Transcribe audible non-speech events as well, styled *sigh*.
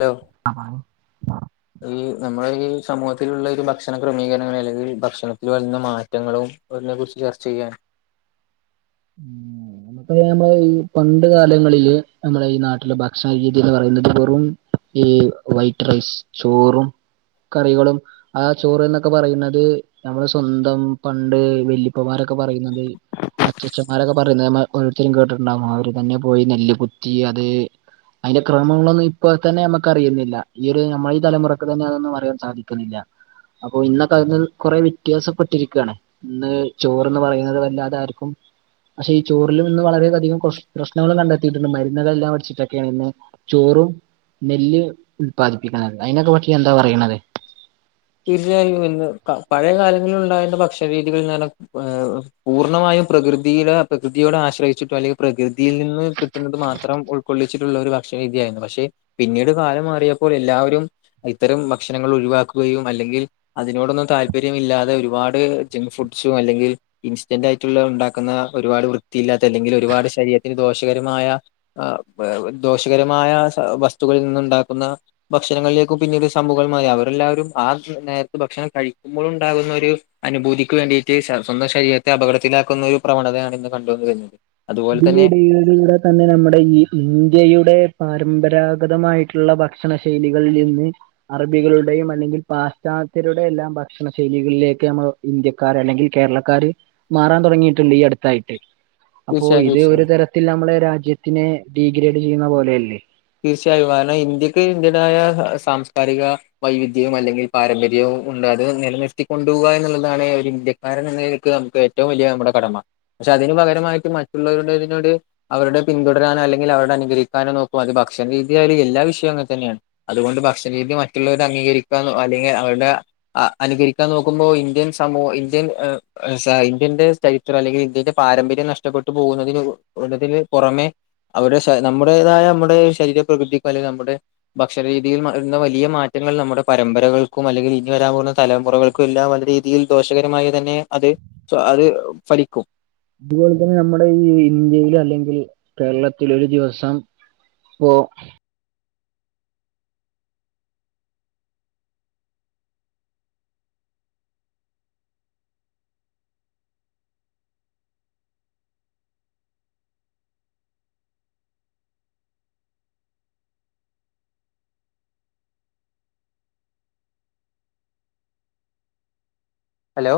Hello. ഈ നമ്മുടെ ഈ സമൂഹത്തിലുള്ള ഒരു ഭക്ഷണ ക്രമീകരണങ്ങളില്, *unintelligible* ഭക്ഷണത്തിൽ വരുന്ന മാറ്റങ്ങളും കുറിച്ച് ചർച്ച ചെയ്യാൻ ഉം പ്പ നമ്മള് ഈ പണ്ട് കാലങ്ങളില് നമ്മുടെ ഈ നാട്ടിലെ ഭക്ഷണ രീതി എന്ന് പറയുന്നത് വെറും, ഈ വൈറ്റ് റൈസ് ചോറും, കറികളും, ആ ചോറ് എന്നൊക്കെ പറയുന്നത്, നമ്മള് സ്വന്തം പണ്ട് വല്യപ്പമാരൊക്കെ പറയുന്നത്, അച്ചിച്ചന്മാരൊക്കെ പറയുന്നത് നമ്മ ഓരോരുത്തരും കേട്ടിട്ടുണ്ടാകും. അവര് തന്നെ പോയി നെല്ല്കുത്തി അത് അതിന്റെ ക്രമങ്ങളൊന്നും ഇപ്പോ തന്നെ നമുക്ക് അറിയുന്നില്ല. ഈ ഒരു നമ്മ ഈ തലമുറക്ക് തന്നെ അതൊന്നും അറിയാൻ സാധിക്കുന്നില്ല. അപ്പൊ ഇന്നൊക്കെ അതിന്നിൽ കൊറെ വ്യത്യാസപ്പെട്ടിരിക്കുകയാണ്. ഇന്ന് ചോറ്ന്ന് പറയുന്നത് അല്ലാതെ ആര്ക്കും, പക്ഷെ ഈ ചോറിൽ ഇന്ന് വളരെയധികം പ്രശ്നങ്ങൾ കണ്ടെത്തിയിട്ടുണ്ട്. മരുന്നുകളെല്ലാം അടിച്ചിട്ടൊക്കെയാണ് ഇന്ന് ചോറും നെല്ല് ഉല്പാദിപ്പിക്കുന്നത്. അതിനൊക്കെ പറ്റി എന്താ പറയണത്. തീർച്ചയായും. ഇന്ന് പഴയ കാലങ്ങളിൽ ഉണ്ടായിരുന്ന ഭക്ഷണ രീതികൾ നേ പൂർണ്ണമായും പ്രകൃതി പ്രകൃതിയോട് ആശ്രയിച്ചിട്ടും, അല്ലെങ്കിൽ പ്രകൃതിയിൽ നിന്ന് കിട്ടുന്നത് മാത്രം ഉൾ കൊള്ളിച്ചിട്ടുള്ള ഒരു ഭക്ഷണ രീതിയായിരുന്നു. പക്ഷെ പിന്നീട് കാലം മാറിയപ്പോൾ എല്ലാവരും, ഇത്തരം ഭക്ഷണങ്ങൾ ഒഴിവാക്കുകയും, അല്ലെങ്കിൽ അതിനോടൊന്നും താല്പര്യമില്ലാതെ ഒരുപാട് ജം ഫുഡ്സും, അല്ലെങ്കിൽ ഇൻസ്റ്റന്റ് ആയിട്ടുള്ള ഉണ്ടാക്കുന്ന ഒരുപാട് വൃത്തിയില്ലാത്ത, അല്ലെങ്കിൽ ഒരുപാട് ശരീരത്തിന് ദോഷകരമായ ആ പ ദോഷകരമായ വസ്തുക്കളിൽ നിന്നുണ്ടാക്കുന്ന ഭക്ഷണങ്ങളിലേക്കും പിന്നീട് സമുഹം മാറി. അവരെല്ലാവരും ആ നേരത്ത് ഭക്ഷണം കഴിക്കുമ്പോൾ ഉണ്ടാകുന്ന ഒരു അനുഭൂതിക്ക് വേണ്ടിയിട്ട് സ്വന്തം ശരീരത്തെ അപകടത്തിലാക്കുന്ന ഒരു പ്രവണതയാണ് ഇന്ന് കണ്ടോണ്ട് വരുന്നത്. അതുപോലെ തന്നെ *unintelligible* തന്നെ നമ്മുടെ ഈ ഇന്ത്യയുടെ പാരമ്പരാഗതമായിട്ടുള്ള ഭക്ഷണ ശൈലികളിൽ നിന്ന്, അറബികളുടെയും അല്ലെങ്കിൽ പാശ്ചാത്യരുടെ എല്ലാം ഭക്ഷണ ശൈലികളിലേക്ക് നമ്മ ഇന്ത്യക്കാര് അല്ലെങ്കിൽ കേരളക്കാര് മാറാൻ തുടങ്ങിയിട്ടുണ്ട് ഈ അടുത്തായിട്ട്. അപ്പോ തീർച്ചയായും ഇത് തീർച്ചയായും ഒരു തരത്തിൽ നമ്മള് രാജ്യത്തിന് ഡീഗ്രേഡ് ചെയ്യുന്ന പോലെയല്ലേ. തീർച്ചയായും. കാരണം ഇന്ത്യക്ക് ഇന്ത്യയുടെതായ സാംസ്കാരിക വൈവിധ്യവും, അല്ലെങ്കിൽ പാരമ്പര്യവും ഉണ്ട്. അത് നിലനിർത്തിക്കൊണ്ടുപോകുക എന്നുള്ളതാണ് ഒരു ഇന്ത്യ *unintelligible* നമുക്ക് ഏറ്റവും വലിയ നമ്മുടെ കടമ. പക്ഷെ അതിന് പകരമായിട്ട് മറ്റുള്ളവരുടെതിനോട് അവരുടെ പിന്തുടരാനോ, അല്ലെങ്കിൽ അവരുടെ അനുകരിക്കാനോ നോക്ക അത് ഭക്ഷണ രീതിയാലും എല്ലാ വിഷയവും അങ്ങെനെ തന്നെയാണ്. അതുകൊണ്ട് ഭക്ഷണ രീതി മറ്റുള്ളവരടെ അംഗീകരിക്കാനൊ അല്ലെങ്കിൽ അവരുടെ അനുകരിക്കാൻ നോക്കുമ്പോൾ ഇന്ത്യൻ സമൂഹ ഇന്ത്യൻ ഇന്ത്യന്റെ സ് *unintelligible* അല്ലെങ്കിൽ ഇന്ത്യന്റെ പാരമ്പര്യം നഷ്ടപ്പെട്ടു പോകുന്നത് നുള്ളതിൽ പുറമെ, അവടെ ശൈ നമ്മടേതായ നമ്മുടെ ശരീര പ്രകൃതിക്കും, അല്ലെങ്കിൽ നമ്മുടെ ഭക്ഷണ രീതിയിൽ വരുന്ന വലിയ മാറ്റങ്ങൾ നമ്മുടെ പരമ്പരകൾക്കും, അല്ലെങ്കിൽ ഇനി വരാൻ പോകുന്ന തലമുറകൾക്കും, ല്ലാം നല്ല രീതിയിൽ ദോഷകരമായി തന്നെ അത് അത് ഫലിക്കും ഇതുപോലെ തന്നെ നമ്മുടെ ഈ ഇന്ത്യൽ അല്ലെങ്കിൽ കേരളത്തില ഒരു ദിവസം, ഓ ഹലോ